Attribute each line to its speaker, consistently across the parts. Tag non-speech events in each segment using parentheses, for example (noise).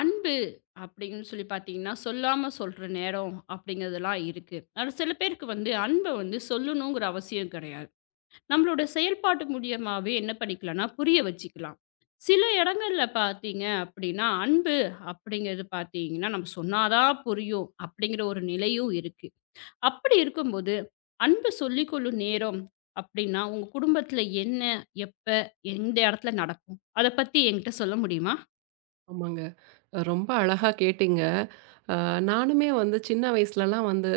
Speaker 1: அன்பு அப்படின்னு சொல்லி பார்த்தீங்கன்னா, சொல்லாம சொல்ற நேரம் அப்படிங்கிறதெல்லாம் இருக்கு. ஆனா சில பேருக்கு வந்து அன்ப வந்து சொல்லணுங்கிற அவசியம் கிடையாது. நம்மளோட செயல்பாட்டு மூலியமாவே என்ன பண்ணிக்கலாம்னா, புரிய வச்சுக்கலாம். சில இடங்கள்ல பார்த்தீங்க அப்படின்னா, அன்பு அப்படிங்கிறது பார்த்தீங்கன்னா, நம்ம சொன்னா தான் புரியும் அப்படிங்கிற ஒரு நிலையும் இருக்கு. அப்படி இருக்கும்போது, அன்பு சொல்லிக்கொள்ளும் நேரம் அப்படின்னா, உங்க குடும்பத்துல என்ன, எப்ப, எந்த இடத்துல நடக்கும்? அத பத்தி என்கிட்ட சொல்ல முடியுமா?
Speaker 2: ஆமாங்க. ரொம்ப அழகா கேட்டீங்க. அ நானுமே வந்து சின்ன வயசுலலாம் வந்து,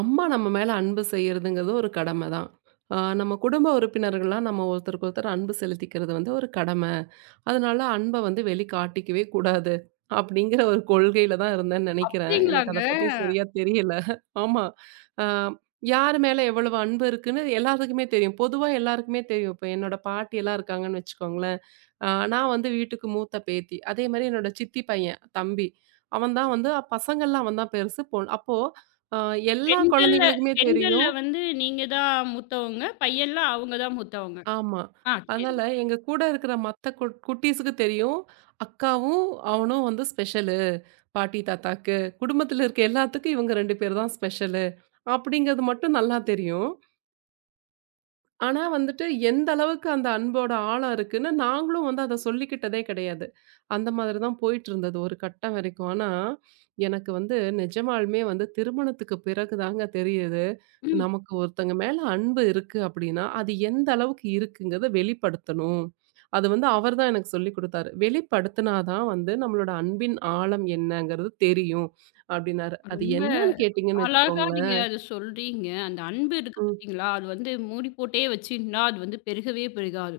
Speaker 2: அம்மா நம்ம மேல அன்பு செய்றதுங்கிறது ஒரு கடம தான். நம்ம குடும்ப உறுப்பினர்கள்லாம் நம்ம ஒருத்தருக்கு ஒருத்தர் அன்பு செலுத்திக்கிறது வந்து ஒரு கடம. அதனால அன்ப வந்து வெளிக்காட்டிக்கவே கூடாது. அப்படிங்கிற ஒரு கொள்கையில தான் இருந்தேன்னு நெனைக்கிறேன். எனக்கு
Speaker 1: அப்படிங்களாங்க.
Speaker 2: அத பத்தி சரியா தெரியல. ஆமா. அ யார் மேல எவ்வளவு அன்பு இருக்குன்னு எல்லாத்துக்குமே தெரியும். பொதுவா எல்லாருக்குமே தெரியும். இப்ப என்னோட பாட்டியெல்லாம் இருக்காங்கன்னு வச்சுக்கோங்களேன். அ நான் வந்து வீட்டுக்கு மூத்த பேத்தி. அதே மாரி என்னோட சித்தி பையன், தம்பி. அவன் தான் வந்து பசங்கள்லாம் அவன் தான் பெருசு. பொண் அப்போ அ எல்லா
Speaker 1: பெண்கள்ல
Speaker 2: குழந்தைங்களுக்குமே
Speaker 1: பெண்கள்ல
Speaker 2: தெரியும்.
Speaker 1: வந்து நீங்க தான் மூத்தவங்க. பையன்ல அவங்க தான் மூத்தவங்க.
Speaker 2: ஆமா.
Speaker 1: ஆ
Speaker 2: அதனால
Speaker 1: சரிங்க.
Speaker 2: எங்க கூட இருக்கிற மத்த குட்டீஸுக்கு தெரியும். அக்காவும், அவனும் வந்து ஸ்பெஷலு. பாட்டி, தாத்தாக்கு. குடும்பத்தில இருக்க எல்லாத்துக்கும் இவங்க 2 பேர் தான் ஸ்பெஷலு. அப்படிங்கிறது மட்டும் நல்லா தெரியும். ஆனா வந்துட்டு எந்த அளவுக்கு அந்த அன்போட ஆழம் இருக்குன்னு நாங்களும் வந்து அத சொல்லிக்கிட்டதே கிடையாது. அந்த மாதிரி தான் போயிட்டுருந்தது ஒரு கட்டம் வரைக்கும். ஆனா, எனக்கு வந்து நிஜமாலுமே வந்து திருமணத்துக்கு பிறகு தாங்க தெரியுது.
Speaker 1: ம்.
Speaker 2: நமக்கு ஒருத்தங்க மேல அன்பு இருக்கு அப்டின்னா, அது எந்த அளவுக்கு இருக்குங்கிறத வெளிப்படுத்தணும். அது வந்து அவர் தான் எனக்கு சொல்லிக் குடுத்தாரு. வெளிப்படுத்தினா தான் வந்து நம்மளோட அன்பின் ஆழம் என்னங்கிறது தெரியும் அப்டின்னாரு. அது
Speaker 1: ரொம்ப
Speaker 2: என்னன்னு கேட்டீங்கன்னு
Speaker 1: அழகா நீங்க
Speaker 2: வச்சுக்கோங்களேன்.
Speaker 1: அத சொல்றீங்க. அந்த அன்பு இருக்கு
Speaker 2: ம்.
Speaker 1: பார்த்தீங்களா? அது வந்து மூடி போட்டே வச்சிருந்தா, அது வந்து பெருகவே பெருகாது.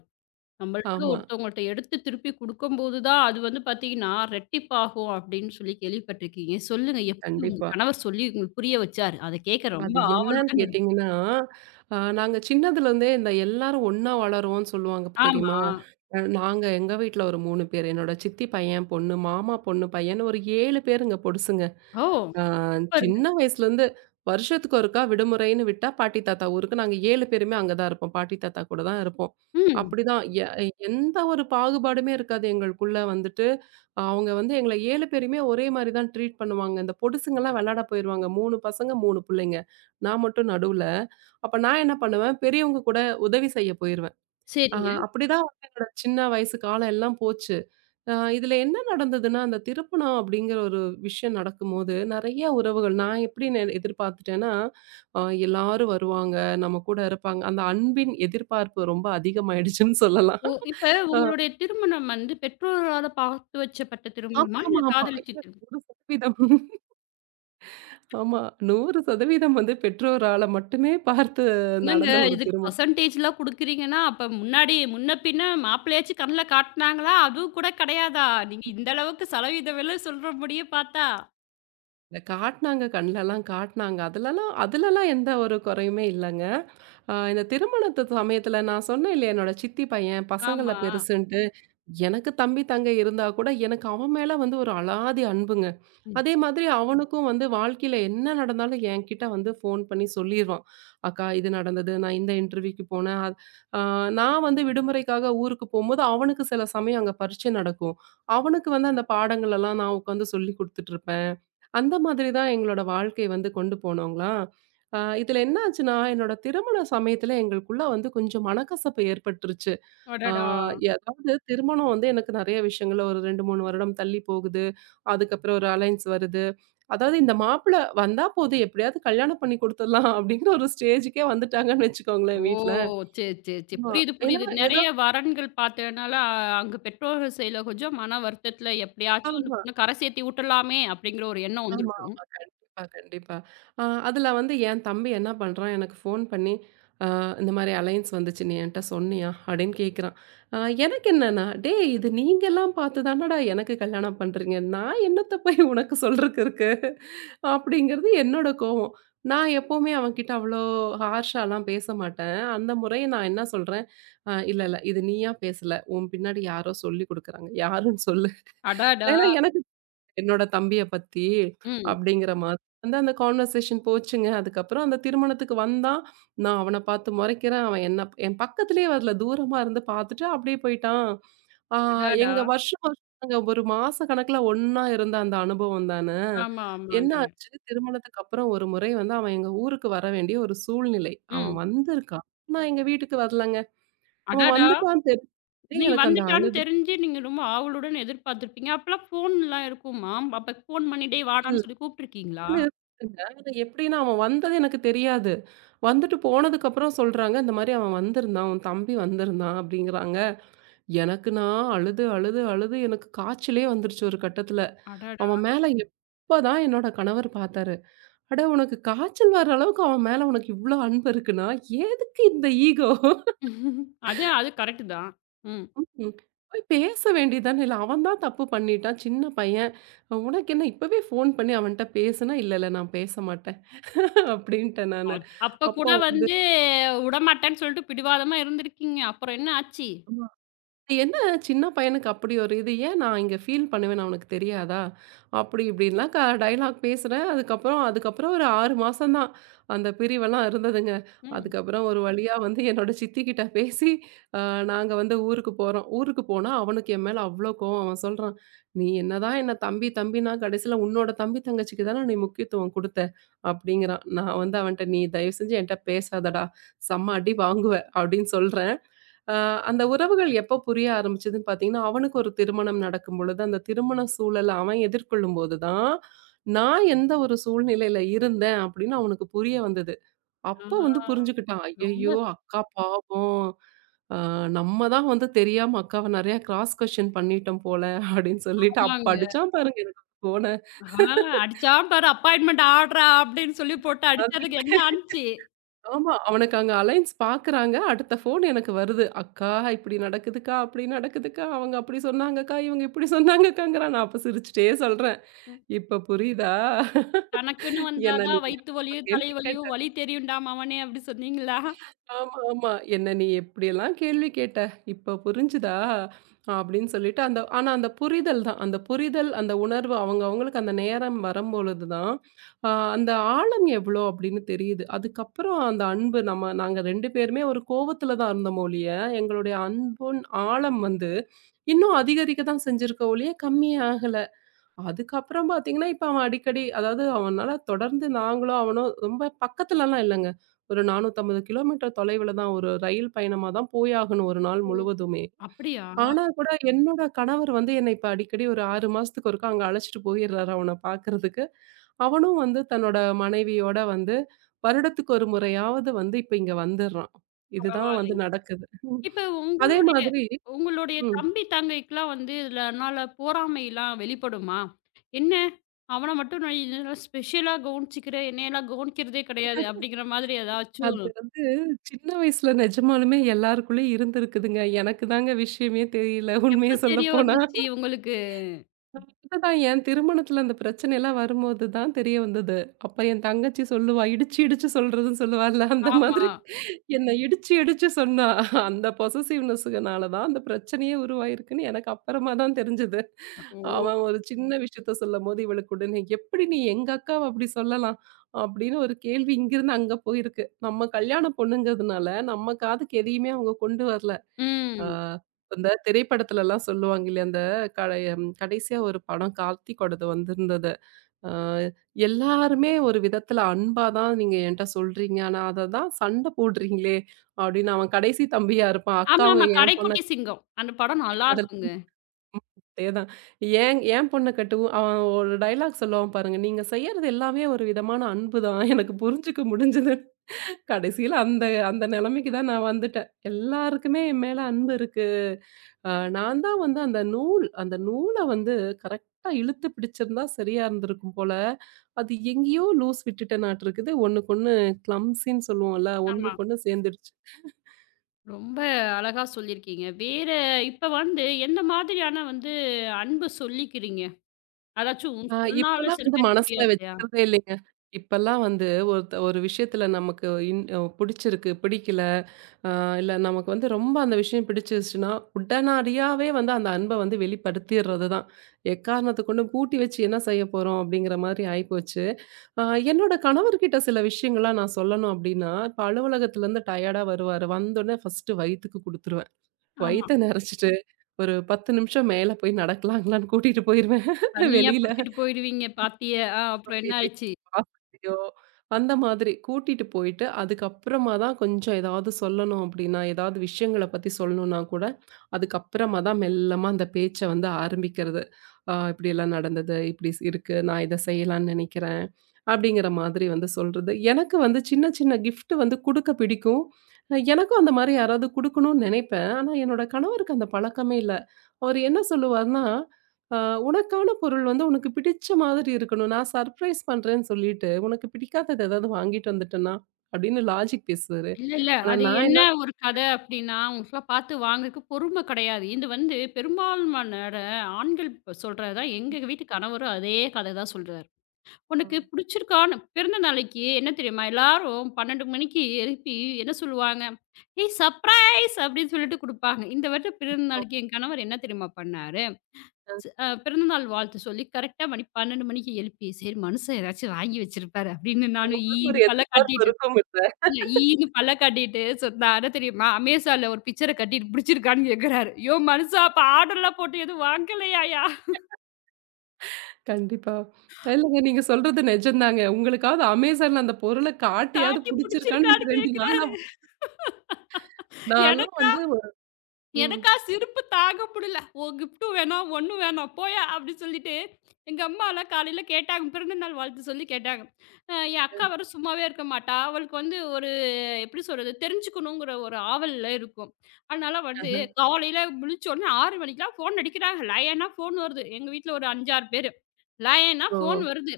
Speaker 1: நம்மள்ட்ட
Speaker 2: ஆமா.
Speaker 1: ஒருத்தவங்கள்ட்ட எடுத்து திருப்பி குடுக்கும்போது தான், அது வந்து பார்த்தீங்கன்னா, ரெட்டிப்பாகும் அப்படின்னு சொல்லி கேள்விப்பட்டுருக்கீங்க. சொல்லுங்க எப்படி உங்க
Speaker 2: கண்டிப்பா.
Speaker 1: கணவர் சொல்லி உங்களுக்கு புரிய வச்சாரு? அத கேட்க ரொம்ப
Speaker 2: அது என்னன்னு
Speaker 1: ஆவலுடன் இருக்கு.
Speaker 2: கேட்டீங்கன்னா, நாங்க சின்னதுலருந்தே இந்த எல்லாரும் ஒண்ணா வளருவோம்ன்னு சொல்லுவாங்க
Speaker 1: ஆமா.
Speaker 2: தெரியுமா? நாங்க எங்க வீட்ல ஒரு 3 பேர். என்னோட சித்தி பையன், பொண்ணு, மாமா பொண்ணு, பையன்னு ஒரு 7 பேருங்க பொடுசுங்க.
Speaker 1: ஓ!
Speaker 2: ஆ,
Speaker 1: சூப்பருங்க.
Speaker 2: சின்ன வயசுலேருந்து வருஷத்துக்கு ஒருக்கா விடுமுறைன்னு விட்டா பாட்டி தாத்தா ஊருக்கு நாங்க 7 பேருமே அங்க தான் இருப்போம். பாட்டி தாத்தா கூட தான் இருப்போம்.
Speaker 1: ம்.
Speaker 2: அப்படிதான் எ எந்த ஒரு பாகுபாடுமே இருக்காது எங்களுக்குள்ள வந்துட்டு. அவங்க வந்து எங்கள 7 பேரையுமே ஒரே மாரி தான் ட்ரீட் பண்ணுவாங்க. இந்த பொடுசுங்கலாம் வெளாட போயிருவாங்க. 3 பசங்க, 3 புள்ளைங்க. நான் மட்டும் நடுவுல. அப்ப நான் என்ன பண்ணுவேன், பெரியவங்க கூட உதவி செய்ய போயிருவேன். ஆ
Speaker 1: சரி.
Speaker 2: அப்படிதான் வந்து என்னோட சின்ன வயசு காலம் எல்லாம் போச்சு. இதுல என்ன நடந்ததுன்னா, அந்த திருப்பணம் அப்படிங்கிற ஒரு விஷயம் நடக்கும்போது, நெறைய உறவுகள் நான் எப்படி எதிர்பார்த்துட்டேன்னா, அ எல்லாரும் வருவாங்க, நம்ம கூட இருப்பாங்க. அந்த அன்பின் எதிர்பார்ப்பு ரொம்ப அதிகமாயிடுச்சுன்னு சொல்லலாம்.
Speaker 1: ஓ! இப்ப
Speaker 2: அ
Speaker 1: உங்களுடைய திருமணம் வந்து பெற்றோரால பார்த்து வச்சப்பட்ட திருமணமா?
Speaker 2: ஆமாமா,
Speaker 1: இல்ல
Speaker 2: ஆமா. ஆமா
Speaker 1: காதலிச்சு
Speaker 2: ஐயோ!
Speaker 1: திருமணம்
Speaker 2: 100% ஆமா. 100% வந்து பெற்றோரால மட்டுமே பார்த்து
Speaker 1: என்னங்க?
Speaker 2: நடந்த ஒரு
Speaker 1: இதுக்கு
Speaker 2: திருமணம்.
Speaker 1: பெர்சன்டேஜ்லாம் குடுக்குறீங்கன்னா, அப்ப முன்னாடி முன்ன பின்ன மாப்பிள்ளையாச்சும் கண்ல காட்டுனாங்களா? அதுவும் கூட கிடையாதா? நீங்க இந்த அளவுக்கு சலவீத விலை சொல்றபடியே பார்த்தா.
Speaker 2: இத காட்டுனாங்க, கண்லலாம் காட்டுனாங்க. அதுலலாம் அதுலலாம் எந்த ஒரு குறையுமே இல்லங்க. இந்த திருமணத்து சமயத்துல நான் சொன்னேன் இல்லையா, என்னோட சித்தி பையன் பசங்கள்ல
Speaker 1: ஆமா.
Speaker 2: பெருசுன்ட்டு. எனக்கு தம்பி, தங்கை இருந்தா கூட, எனக்கு அவன் மேல வந்து ஒரு அலாதி அன்புங்க.
Speaker 1: ம்.
Speaker 2: அதே மாதிரி அவனுக்கும் வந்து வாழ்க்கையில என்ன நடந்தாலும் என்கிட்ட வந்து ஃபோன் பண்ணி சொல்லிருவான். "அக்கா இது நடந்தது. நான் இந்த இன்டர்வியூக்கு போனேன். அத் அ நான் வந்து விடுமுறைக்காக ஊருக்கு போம்போது, அவனுக்கு சில சமயம் அங்க பரீட்சை நடக்கும். அவனுக்கு வந்து அந்த பாடங்கள் எல்லாம் நான் உட்காந்து சொல்லிக் குடுத்துட்டுருப்பேன்." அந்த மாதிரி தான் எங்களோட வாழ்க்கை வந்து கொண்டு போனோங்களா. இதுல என்ன ஆச்சுன்னா, என்னோட திருமண சமயத்துல எங்களுக்குள்ள வந்து கொஞ்சம் மனக்கசப்பு ஏற்பட்டுருச்சு. ஆ
Speaker 1: அடடா!
Speaker 2: அதாவது திருமணம் வந்து எனக்கு நெறைய விஷயங்கள்ல ஒரு 2, 3 வருடம் தள்ளி போகுது. அதுக்கப்புறம் ஒரு அலைன்ஸ் வருது. அதாவது இந்த வந்தா போதும் எப்படியாவது கல்யாணம் பண்ணி குடுத்துடலாம் அப்படிங்கிற ஒரு ஸ்டேஜ்க்கே வந்துட்டாங்கன்னு வச்சுக்கோங்களேன்
Speaker 1: ஓ!
Speaker 2: வீட்ல.
Speaker 1: சரி, சரி, சரி.
Speaker 2: ஆமா.
Speaker 1: புரியுது,
Speaker 2: ஏன்னா
Speaker 1: புரியுது.
Speaker 2: ஏதோ
Speaker 1: நெறைய வரன்கள் பார்த்ததுனால, அங்க பெற்றோர்கள் சைடுல கொஞ்சம் மன வருத்தத்துல எப்படியாச்சும் அந்த
Speaker 2: ஆமா.
Speaker 1: பொண்ண கரை சேர்த்தி விட்டுறலாமே அப்படிங்கிற ஒரு எண்ணம்
Speaker 2: ஆமா,
Speaker 1: வந்திருக்கும்.
Speaker 2: ஆமா. கண்டிப்பா, அ அதுல வந்து என் தம்பி என்ன பண்றான், எனக்கு ஃபோன் பண்ணி, "அ இந்த மாரி அலையன்ஸ் வந்துச்சு. நீ என்ட்ட சொன்னியா?" அப்படின்னு கேட்கிறான். அ எனக்கு என்னன்னா, "டேய் இது நீங்கலாம் பார்த்து தானடா எனக்கு கல்யாணம் பண்றீங்க. நான் என்னத்த போய் உனக்கு சொல்றக்கு இருக்கு?" அப்படிங்கிறது என்னோட கோவம். நான் எப்பவுமே அவன்கிட்ட அவ்வளோ ஹார்ஷாலாம் பேச மாட்டேன். அந்த முறை நான் என்ன சொல்றேன், இல்ல, இது நீயா பேசல. உன் பின்னாடி யாரோ சொல்லிக் குடுக்குறாங்க. யாருன்னு சொல்லு."
Speaker 1: அடடா!
Speaker 2: ஏன்னா எனக்கு என்னோட தம்பிய பத்தி
Speaker 1: ம்.
Speaker 2: அப்படிங்கிற மாதிரி வந்து அந்த கான்வர்சேஷன் போச்சுங்க. அதுக்கப்புறம் அந்த திருமணத்துக்கு வந்தான். நான் அவன பார்த்து முறைக்கிறேன். அவன் என்ன என் பக்கத்திலேயே வரல. தூரமா இருந்து பார்த்துட்டு அப்படியே போயிட்டான். ஆ
Speaker 1: அடடா!
Speaker 2: எங்க வருஷம் வருஷம் நாங்க ஒரு மாச கணக்குல ஒண்ணா இருந்த அந்த அனுபவம் தானே.
Speaker 1: ஆமா,
Speaker 2: என்ன
Speaker 1: ஆமாங்க.
Speaker 2: ஆச்சு, திருமணத்துக்கு அப்புறம் ஒரு முறை வந்து அவன் எங்க ஊருக்கு வர வேண்டிய ஒரு சூழ்நிலை. அவன்
Speaker 1: ம்.
Speaker 2: வந்திருக்கான். நான் எங்க வீட்டுக்கு வரலங்க. அவன்
Speaker 1: அடடா!
Speaker 2: வந்துட்டான்னு தெரிஞ்சு
Speaker 1: நீங்க
Speaker 2: எனக்கு அந்த
Speaker 1: வந்துட்டான்னு
Speaker 2: அழுது
Speaker 1: தெரிஞ்சு நீங்க ரொம்ப ஆவலுடன் எதிர்பார்த்திருப்பீங்க. அப்பலாம் ஃபோன்லாம் இருக்குமா? அப்ப ஃபோன் பண்ணி "டேய் வாடான்னு" சொல்லி கூப்பிட்டுருக்கீங்களா?
Speaker 2: எப்படின்னா அவன் வந்தது எனக்கு தெரியாது. வந்துட்டு போனதுக்கப்புறம் சொல்றாங்க, "இந்த மாரி அவன் வந்திருந்தான். உன் தம்பி வந்திருந்தான்" அப்படிங்கிறாங்க. எனக்கு நான் அழுது, அழுது, அழுது எனக்கு காய்ச்சலே வந்துருச்சு ஒரு கட்டத்துல.
Speaker 1: அடடா!
Speaker 2: அவன் மேல எப்பதான் என்னோட கணவர் பார்த்தாரு. "அட உனக்கு காய்ச்சல் வர அளவுக்கு அவன் மேல உனக்கு இவ்ளோ அன்பு இருக்குன்னா, எதுக்கு இந்த ஈகோ?
Speaker 1: அது அது கரெக்ட்டு தான். ம்.
Speaker 2: ம். போய் பேச வேண்டியது தானே! இல்ல அவன் தான் தப்பு பண்ணிட்டான். சின்ன பையன். உனக்கு என்ன இப்பவே ஃபோன் பண்ணி அவன்ட்ட பேசுனா" "இல்ல, நான் பேச மாட்டேன்" அப்படின்ட்டேன் நானு.
Speaker 1: அப்ப
Speaker 2: அப்போ
Speaker 1: கூட
Speaker 2: வந்து
Speaker 1: வந்து உடமாட்டேன்னு சொல்லிட்டு பிடிவாதமா இருந்திருக்கீங்க. அப்புறம் என்ன ஆச்சு?
Speaker 2: என்ன சின்ன பையனுக்கு அப்படி ஒரு இது. ஏன் நான் இங்க ஃபீல் பண்ணுவேன்னு அவனுக்கு தெரியாதா? அப்படி இப்படின்லாம் டயலாக் பேசுறேன். அதுக்கப்புறம் அதுக்கப்புறம் ஒரு 6 மாசம் தான் அந்த பிரிவெல்லாம் இருந்ததுங்க.
Speaker 1: ம்.
Speaker 2: அதுக்கப்புறம் ஒரு வழியா வந்து என்னோட சித்திக்கிட்ட பேசி, அ நாங்க வந்து ஊருக்கு போறோம். ஊருக்கு போனா அவனுக்கு என் மேல அவ்ளோ கோவம். அவன் சொல்றான், "நீ என்னதான் என்ன தம்பி தம்பின்னா, கடைசியில உன்னோட தம்பி தங்கச்சிக்கு தானே நீ முக்கியத்துவம் குடுத்த" அப்படிங்கிறான். நான் வந்து அவன்ட்ட "நீ தயவு செஞ்சு என்ட்ட பேசாதடா, செம்ம அடி வாங்குவ" அப்படின்னு சொல்றேன். அ அந்த உறவுகள் எப்ப புரிய ஆரம்பிச்சதுன்னு பார்த்தீங்கன்னா, அவனுக்கு ஒரு திருமணம் நடக்கும் பொழுது, அந்த திருமண சூழல அவன் எதிர்கொள்ளும்போது தான், நான் எந்த ஒரு சூழ்நிலையில இருந்தேன் அப்படின்னு அவனுக்கு புரிய வந்தது.
Speaker 1: ஆ
Speaker 2: அப்ப வந்து புரிஞ்சுக்கிட்டான்.
Speaker 1: ரொம்ப
Speaker 2: ஐயய்யோ! அக்கா பாவம். அ நம்ம தான் வந்து தெரியாம அக்காவ நெறையா கிராஸ் கொஸ்டின் பண்ணிட்டோம் போல அப்படின்னு சொல்லிட்டு, அப்ப
Speaker 1: ஆமாங்க.
Speaker 2: அடிச்சான் பாருங்க எனக்கு
Speaker 1: ஆ அடிச்சான் பாரு அப்பாயின்ட்மென்ட் ஆட்றா அப்படின்னு சொல்லி போட்டு அடிச்சதுக்கு என்ன
Speaker 2: ஃபோன.
Speaker 1: ஆனுச்சு?
Speaker 2: ஆமா. அவனுக்கு அங்க அலைன்ஸ் பார்க்குறாங்க. அடுத்த ஃபோன் எனக்கு வருது. "அக்கா இப்படி நடக்குதுக்கா, அப்படி நடக்குதுக்கா. அவங்க அப்படி சொன்னாங்கக்கா, இவங்க இப்படி சொன்னாங்கக்காங்கிறான்." நான் அப்ப சிரிச்சுட்டே சொல்றேன்.
Speaker 1: ம்.
Speaker 2: "இப்ப புரியுதா?
Speaker 1: "தனக்குன்னு வந்தா
Speaker 2: என்ன நீ
Speaker 1: தான் வயித்து
Speaker 2: அப்ப
Speaker 1: வலியும்,
Speaker 2: கேள்வி கேட்ட
Speaker 1: தலைவலியும், வலி தெரியும்டா மவனே" அப்படி சொன்னீங்களா?
Speaker 2: ஆமா. "என்ன நீ எப்படியெல்லாம் கேள்வி கேட்ட? இப்ப புரிஞ்சுதா?" அப்படின்னு சொல்லிட்டு அந்த ஆனா அந்த புரிதல் தான். அந்த புரிதல், அந்த உணர்வு அவங்க அவங்களுக்கு அந்த நேரம் வரும்பொழுது தான், அ அந்த ஆழம் எவ்வளோ அப்படின்னு தெரியுது. அதுக்கப்புறம் அந்த அன்பு நாங்க 2 பேருமே ஒரு கோவத்துல தான் இருந்தோமே ஒழிய, எங்களுடைய அன்பின் ஆழம் வந்து இன்னும் அதிகரிக்க தான் செஞ்சிருக்க ஒழிய கம்மியே ஆகல. அதுக்கப்புறம் பார்த்தீங்கன்னா, இப்ப அவன் அடிக்கடி அதாவது அவனால தொடர்ந்து நாங்களும் அவனும் ரொம்ப பக்கத்துலலாம் இல்லங்க. ஒரு 450 கிலோமீட்டர் தொலைவுல தான். ஒரு ரயில் பயணமா தான் போயாகணும் ஒரு நாள் முழுவதுமே.
Speaker 1: அப்படியா?
Speaker 2: ஆனா கூட என்னோட கணவர் வந்து என்னை இப்ப அடிக்கடி ஒரு 6 மாசத்துக்கு ஒருக்கா அங்க அழைச்சிட்டு போயிடுறாரு அவன பார்க்கறதுக்கு. அவனும் வந்து தன்னோட மனைவியோட வந்து வருடத்துக்கு ஒரு முறையாவது வந்து இப்ப இங்க வந்துடுறான். இதுதான்
Speaker 1: பரவால்ல.
Speaker 2: வந்து நடக்குது.
Speaker 1: இப்ப
Speaker 2: அதே
Speaker 1: உங்களுடைய
Speaker 2: மாதிரி
Speaker 1: உங்களுடைய
Speaker 2: ம்.
Speaker 1: தம்பி, தங்கைக்குலாம் வந்து இதுலனால பொறாமைலாம் வெளிப்படுமா? "என்ன அவன மட்டும் நான் இதெல்லாம் ஸ்பெஷலா கவனிச்சுக்கிறேன். என்னையெல்லாம் கவனிக்கிறதே கிடையாது." அப்படிங்கிற மாதிரி ஏதாச்சும்.
Speaker 2: அது வந்து சின்ன வயசுல நெஜமாலுமே எல்லாருக்குள்ளயும் இருந்திருக்குதுங்க. எனக்கு தாங்க விஷயமே தெரியல உண்மைய
Speaker 1: எப்ப தெரிய
Speaker 2: சொல்லப்போனா.
Speaker 1: வந்துச்சு உங்களுக்கு?
Speaker 2: அதுதான் என் திருமணத்துல அந்த பிரச்சனைலாம் வரும்போது தான் தெரிய வந்தது. அப்ப என் தங்கச்சி சொல்லுவா, இடிச்சு இடிச்சு சொல்றதுன்னு சொல்லுவாள்ல, அந்த
Speaker 1: ஆமா.
Speaker 2: மாதிரி என்ன இடிச்சு இடிச்சு சொன்னா. அந்த பொசசிவ்னஸ்னால தான் அந்த பிரச்சனையே உருவாயிருக்குன்னு எனக்கு அப்புறமா தான் தெரிஞ்சது.
Speaker 1: ஓ!
Speaker 2: அவன் ஒரு சின்ன விஷயத்த சொல்லும்போது இவளுக்கு உடனே, "எப்படி நீ எங்க அக்காவ அப்படி சொல்லலாம்?" அப்படின்னு ஒரு கேள்வி இங்கிருந்து அங்க போயிருக்கு. நம்ம கல்யாண பொண்ணுங்கிறதுனால நம்ம காதுக்கு எதையுமே அவங்க கொண்டு வரல. ஆ
Speaker 1: ம்.
Speaker 2: இந்த திரைப்படத்துலலாம் சொல்லுவாங்க இல்லையா, அந்த கடைசியா ஒரு படம் கார்த்திக்கோடது வந்திருந்தது. ஆ எல்லாருமே ஒரு விதத்துல அன்பா தான் நீங்க என்ட்ட சொல்றீங்க. ஆனா அத தான் சண்ட போடுறீங்களே! அப்டின்னு அவன் கடைசி தம்பியா இருப்பான். அக்கா அவங்க
Speaker 1: ஆமாமா.
Speaker 2: என் பொண்ண
Speaker 1: "கடைக்குட்டி சிங்கம்." அந்த படம் நல்லாருக்குங்க.
Speaker 2: அதேதான். ஏன் என் பொண்ண கட்டவும் அவன் ஒரு டயலாக் சொல்லுவான் பாருங்க. நீங்க செய்யறது எல்லாமே ஒரு விதமான அன்பு தான். எனக்கு புரிஞ்சுக்க முடிஞ்சது. கடைசியில அந்த அந்த நிலைமைக்கு தான் நான் வந்துட்டேன். எல்லாருக்குமே என் மேல அன்பு இருக்கு. அ நான் தான் வந்து அந்த நூல வந்து கரெக்ட்டா இழுத்து பிடிச்சிருந்தா சரியா இருந்திருக்கும் போல. அது எங்கேயோ லூஸ் விட்டுட்டேனாட்டுருக்குது. ஒண்ணுக்கொண்ணு கிளம்ப்ஸின்னு சொல்லுவோம்ல,
Speaker 1: ஆமா.
Speaker 2: ஒண்ணுக்கொண்ணு சேர்ந்துடுச்சு.
Speaker 1: ரொம்ப அழகா சொல்லியிருக்கீங்க. வேற இப்ப வந்து எந்த மாதிரியான வந்து அன்பு சொல்லிக்கிறீங்க? அதாச்சும்
Speaker 2: அ
Speaker 1: சொன்னாலும்
Speaker 2: இப்பலாம்
Speaker 1: சில
Speaker 2: வந்து
Speaker 1: பேருக்கு
Speaker 2: மனசுல
Speaker 1: புரியாது இல்லையா?
Speaker 2: வச்சுக்கிறதே இல்லைங்க. இப்பலாம் வந்து ஒருத்த ஒரு விஷயத்துல நமக்கு இன் அ பிடிச்சிருக்கு, பிடிக்கல, அ இல்ல நமக்கு வந்து ரொம்ப அந்த விஷயம் பிடிச்சிருச்சுன்னா, உடனடியாவே வந்து அந்த அன்ப வந்து வெளிப்படுத்திர்றது தான். எக்காரணத்த கொண்டும் பூட்டி வச்சு என்ன செய்ய போறோம் அப்படிங்கிற மாரி ஆயிப்போச்சு. ஆ என்னோட கணவர்கிட்ட சில விஷயங்கள்லாம் நான் சொல்லணும் அப்டின்னா, இப்ப அலுவலகத்துலருந்து டயர்டா வருவாரு. வந்தோனே ஃபர்ஸ்ட்டு வயித்துக்கு குடுத்துருவேன்.
Speaker 1: ஆமா.
Speaker 2: வயித்த நெறச்சுட்டு, ஒரு 10 நிமிஷம் மேல போய் நடக்கலாங்களான்னு கூட்டிட்டு போயிருவேன் (laughs)
Speaker 1: தனியா
Speaker 2: வெளியில.
Speaker 1: புடிச்சிட்டு போயிடுவீங்க பாத்திய. ஆ அப்புறம் என்ன ஆயிடுச்சு?
Speaker 2: ஆசையோ, அந்த மாதிரி கூட்டிட்டு போயிட்டு, அதுக்கப்புறமா தான் கொஞ்சம் ஏதாவது சொல்லணும் அப்படின்னா, ஏதாவது விஷயங்கள பத்தி சொல்லணும்னா கூட, அதுக்கப்புறமா தான் மெல்லமா அந்த பேச்ச வந்து ஆரம்பிக்கிறது. இப்படியெல்லாம் நடந்தது, இப்படி ஸ் இருக்கு, நான் இத செய்யலாம்னு நினைக்கிறேன்." அப்படிங்கிற மாதிரி வந்து சொல்றது. எனக்கு வந்து சின்ன சின்ன கிஃப்ட் வந்து குடுக்க பிடிக்கும். எனக்கும் அந்த மாரி யாராவது குடுக்கணும்னு நினைப்பேன். ஆனா என்னோட கணவருக்கு அந்த பழக்கமே இல்ல. அவரு என்ன சொல்லுவாருன்னா அ உனக்கான பொருள் வந்து உனக்கு பிடிச்ச மாதிரி இருக்கணும். நான் சர்ப்ரைஸ் பண்றேன்னு சொல்லிட்டு, உனக்கு பிடிக்காதது ஏதாவது வாங்கிட்டு வந்துட்டேன்னா, அப்படின்னு லாஜிக் பேசுவாரு.
Speaker 1: இல்ல, இல்ல.
Speaker 2: ஆனா
Speaker 1: அது
Speaker 2: நான்
Speaker 1: என்ன
Speaker 2: என்ன
Speaker 1: ஒரு கத அப்படின்னா, அவங்களுக்குலா பாத்து வாங்கறக்கு பொறுமை கெடையாது. இது வந்து பெரும்பான்மையான ஆண்கள் இப்ப சொல்றதுதான். எங்க வீட்டு கணவரும் அதே கத தான் சொல்றாரு. "உனக்கு
Speaker 2: ம்.
Speaker 1: புடிச்சிருக்கான்னு" பிறந்த நாளைக்கு என்ன தெரியுமா? எல்லாரும் 12 மணிக்கு எழுப்பி என்ன சொல்லுவாங்க? "ஏய் சர்ப்ரைஸ்!" அப்படின்னு சொல்லிட்டு குடுப்பாங்க. இந்த வருடம் பிறந்த நாளைக்கு என் கணவர் என்ன தெரியுமா பண்ணாரு? ஸ் அ பிறந்தநாள் வாழ்த்து சொல்லி கரெக்ட்டா மணி 12 மணிக்கு எழுப்பி, "சரி மனுசன் ஏதாச்சும் வாங்கி வச்சிருப்பாரு" அப்படின்னு நானும்
Speaker 2: ஒரு
Speaker 1: ஈன்னு பல்ல
Speaker 2: எதிர்பார்ப்பு
Speaker 1: காட்டிட்டு,
Speaker 2: இருக்குமில்ல.
Speaker 1: இல்ல ஈன்னு பல்ல காட்டிட்டு சொன்னா என்ன தெரியுமா? அமேசான்ல ஒரு பிக்சர கட்டிட்டு புடிச்சிருக்கான்னு கேட்கிறாரு. "யோ மனுசா! அப்ப ஆர்டர்லாம் போட்டு எதுவும் வாங்கலையாயா?
Speaker 2: கண்டிப்பா. இல்லங்க நீங்க சொல்றது நெஜம்தாங்க. உங்களுக்காவது அமேசான்ல அந்த பொருள காட்டியாவது
Speaker 1: காட்டி
Speaker 2: புடிச்சிருக்கான்னு இந்த
Speaker 1: புடிச்சிருக்கான்னு
Speaker 2: 2 நாள்
Speaker 1: கேட்கிறாரு."
Speaker 2: நான்
Speaker 1: (laughs)
Speaker 2: நான்லாம்
Speaker 1: எனக்கு
Speaker 2: வந்து ம்.
Speaker 1: எனக்கா சிரிப்பு தாங்க முடியல. "ஓ கிஃப்ட்டும் வேணாம், ஒண்ணும் வேணாம் போயா" அப்படின்னு சொல்லிட்டு, எங்க அம்மாலாம் காலையில கேட்டாங்க. பிறந்தநாள் வாழ்த்து சொல்லி கேட்டாங்க. என் அக்கா வேற சும்மாவே இருக்க மாட்டா. அவளுக்கு வந்து ஒரு, எப்படி சொல்றது? தெரிஞ்சுக்கணுங்கிற ஒரு ஆவல்ல இருக்கும். அதனால வந்து
Speaker 2: அஹ.
Speaker 1: காலையில முழிச்ச உடனே 6 மணிக்கெல்லாம் ஃபோன் அடிக்கிறாங்க. லயனா ஃபோன் வருது. எங்க வீட்ல ஒரு 5, 6 பேரு. லயனா
Speaker 2: ஓ!
Speaker 1: ஃபோன் வருது.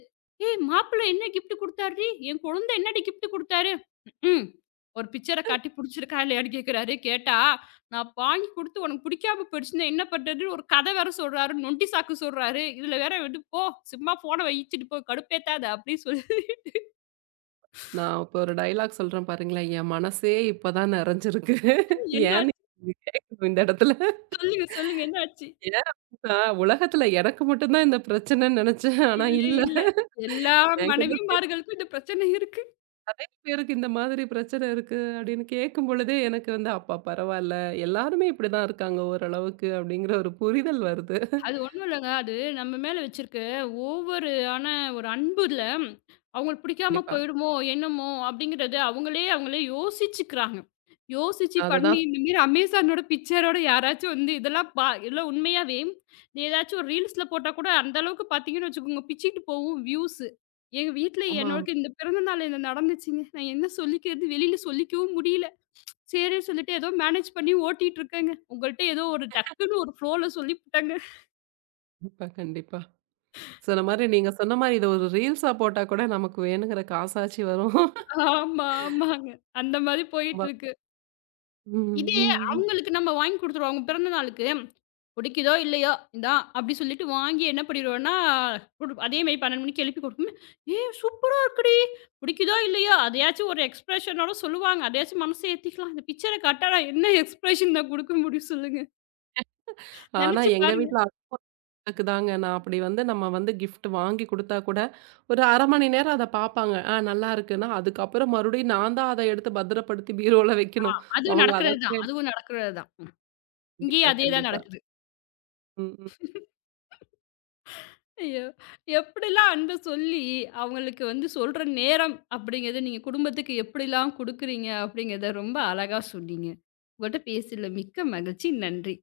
Speaker 1: "ஏய் மாப்பிள்ளை என்ன கிஃப்ட் குடுத்தார்டி? என் குழந்தை என்னடி கிஃப்ட் குடுத்தாரு?" ம்ஹ்ம். ஒரு பிக்சர காட்டி புடிச்சிருக்கா இல்லையான்னு கேட்கிறாரு. கேட்டா, "நான் வாங்கி குடுத்து உனக்கு பிடிக்காம போயிடுச்சுன்னா என்ன பண்றதுன்னு" ஒரு கதை வேற சொல்றாரு. நொண்டி சாக்கு சொல்றாரு. இதுல வேற விட்டு போ! சும்மா ஃபோன வச்சுட்டு போ! கடுப்பேத்தாத அப்படின்னு சொல்லி (laughs)
Speaker 2: நான் இப்ப ஒரு டயலாக் சொல்றேன் பாருங்களேன். என் மனசே இப்ப தான் நிறைஞ்சிருக்கு.
Speaker 1: என்ன
Speaker 2: ஏன்னு
Speaker 1: ஆச்சு?
Speaker 2: நீங்க கேட்கணும் இந்த இடத்துல.
Speaker 1: சொல்லுங்க, சொல்லுங்க. என்ன ஆச்சு?
Speaker 2: ஏன் அப்படின்னா, உலகத்துல எனக்கு மட்டும் தான் இந்த பிரச்சனைன்னு நெனச்சேன். ஆனா
Speaker 1: இல்ல,
Speaker 2: இல்ல.
Speaker 1: இல்ல. எல்லா
Speaker 2: என் கூட சேர்ந்து
Speaker 1: மனைவிமார்களுக்கும் இந்த பிரச்சனை இருக்கு.
Speaker 2: நெறைய பேருக்கு இந்த மாதிரி பிரச்சனை இருக்கு அப்படின்னு கேட்கும் பொழுதே எனக்கு வந்து, அப்பா பரவால்ல. எல்லாருமே இப்படிதான் இருக்காங்க ஓரளவுக்கு அப்படிங்கிற ஒரு புரிதல் வருது.
Speaker 1: அது ஒண்ணும் இல்லங்க. அது நம்ம மேல வச்சிருக்க ஓவரு ஆன ஒரு அன்புல, அவங்களுக்கு பிடிக்காம
Speaker 2: கண்டிப்பா.
Speaker 1: போயிடுமோ! என்னமோ! அப்டிங்கிறத அவங்களே அவங்களே யோசிச்சுக்கிறாங்க. யோசிச்சு பண்ணி
Speaker 2: அதுதான்.
Speaker 1: இந்த மாரி அமேசானோட பிக்சரோட யாராச்சும் வந்து இதெல்லாம் உண்மையாவே நீ ஏதாச்சும் ஒரு ரீல்ஸ்ல போட்டா கூட அந்த அளவுக்கு பார்த்தீங்கன்னு வச்சுக்கோங்க, பிச்சுக்கிட்டு போகும் வியூஸு. எங்க வீட்ல
Speaker 2: ஆமா.
Speaker 1: என்னோட இந்த பிறந்த நாள் என்ன நடந்துச்சுங்க. நான் என்ன சொல்லிக்கிறது? வெளில சொல்லிக்கவும் முடியல. சரின்னு சொல்லிட்டு ஏதோ மேனேஜ் பண்ணி ஓட்டிட்டு இருக்கேங்க. உங்கள்ட்ட ஏதோ ஒரு டக்குன்னு ஒரு ஃப்ளோல சொல்லிப்புட்டேங்க.
Speaker 2: கண்டிப்பா, சொன்ன மாரி நீங்க சொன்ன மாரி இத ஒரு ரீல்ஸா போட்டா கூட நமக்கு வேணுங்கிற காசாச்சு வரும்.
Speaker 1: ஆமா, ஆமாங்க. அந்த மாரி
Speaker 2: ஆமா.
Speaker 1: போயிட்டுருக்கு.
Speaker 2: ம்,
Speaker 1: இதே
Speaker 2: ம்.
Speaker 1: அவங்களுக்கு நம்ம வாங்கி குடுத்துருவோம். அவங்க பிறந்த நாளுக்கு, பிடிக்குதோ இல்லையோ, இந்தா அப்டி சொல்லிட்டு வாங்கி என்ன பண்ணிருவோம்னா, குடு அதே மாரி 12 மணிக்கு எழுப்பி குடுக்கும். "ஏய் சூப்பரா இருக்குடி! பிடிக்குதோ இல்லையோ" அதையாச்சும் ஒரு எக்ஸ்பிரஷனோட சொல்லுவாங்க. அதையாச்சும் மனச ஏத்திக்கலாம். இந்த பிக்சர காட்டா நான் என்ன எக்ஸ்பிரஷன் நான் குடுக்க முடியும் சொல்லுங்க?
Speaker 2: ஆனா
Speaker 1: நெனச்சு
Speaker 2: எங்க
Speaker 1: பாருங்க.
Speaker 2: வீட்ல க்கு தாங்க. நான் அப்படி வந்து நம்ம வந்து கிஃப்ட் வாங்கி குடுத்தா கூட, ஒரு 1/2 மணி நேரம் அத பாப்பாங்க. நல்லா இருக்குன்னா, அதுக்கப்புறம் மறுபடியும் நான் தான் அத எடுத்து பத்திரப்படுத்தி பீரோல வைக்கணும்.
Speaker 1: அதுவும்
Speaker 2: அவங்க அத
Speaker 1: நடக்கிறது தான். அதுவும் நடக்கிறது தான். ம்.
Speaker 2: கண்டிப்பா,
Speaker 1: இங்கேயும் அதே தான்
Speaker 2: கண்டிப்பா.
Speaker 1: நடக்குது.
Speaker 2: ம். ம்.
Speaker 1: ஐயோ! எப்படிலாம் அன்ப சொல்லி, அவங்களுக்கு வந்து சொல்ற நேரம் அப்படிங்கிறத நீங்க குடும்பத்துக்கு எப்படிலாம் குடுக்குறீங்க அப்படிங்கிறத ரொம்ப அழகா சொன்னீங்க. உங்கள்ட்ட பேசல மிக்க மகிழ்ச்சி. நன்றி.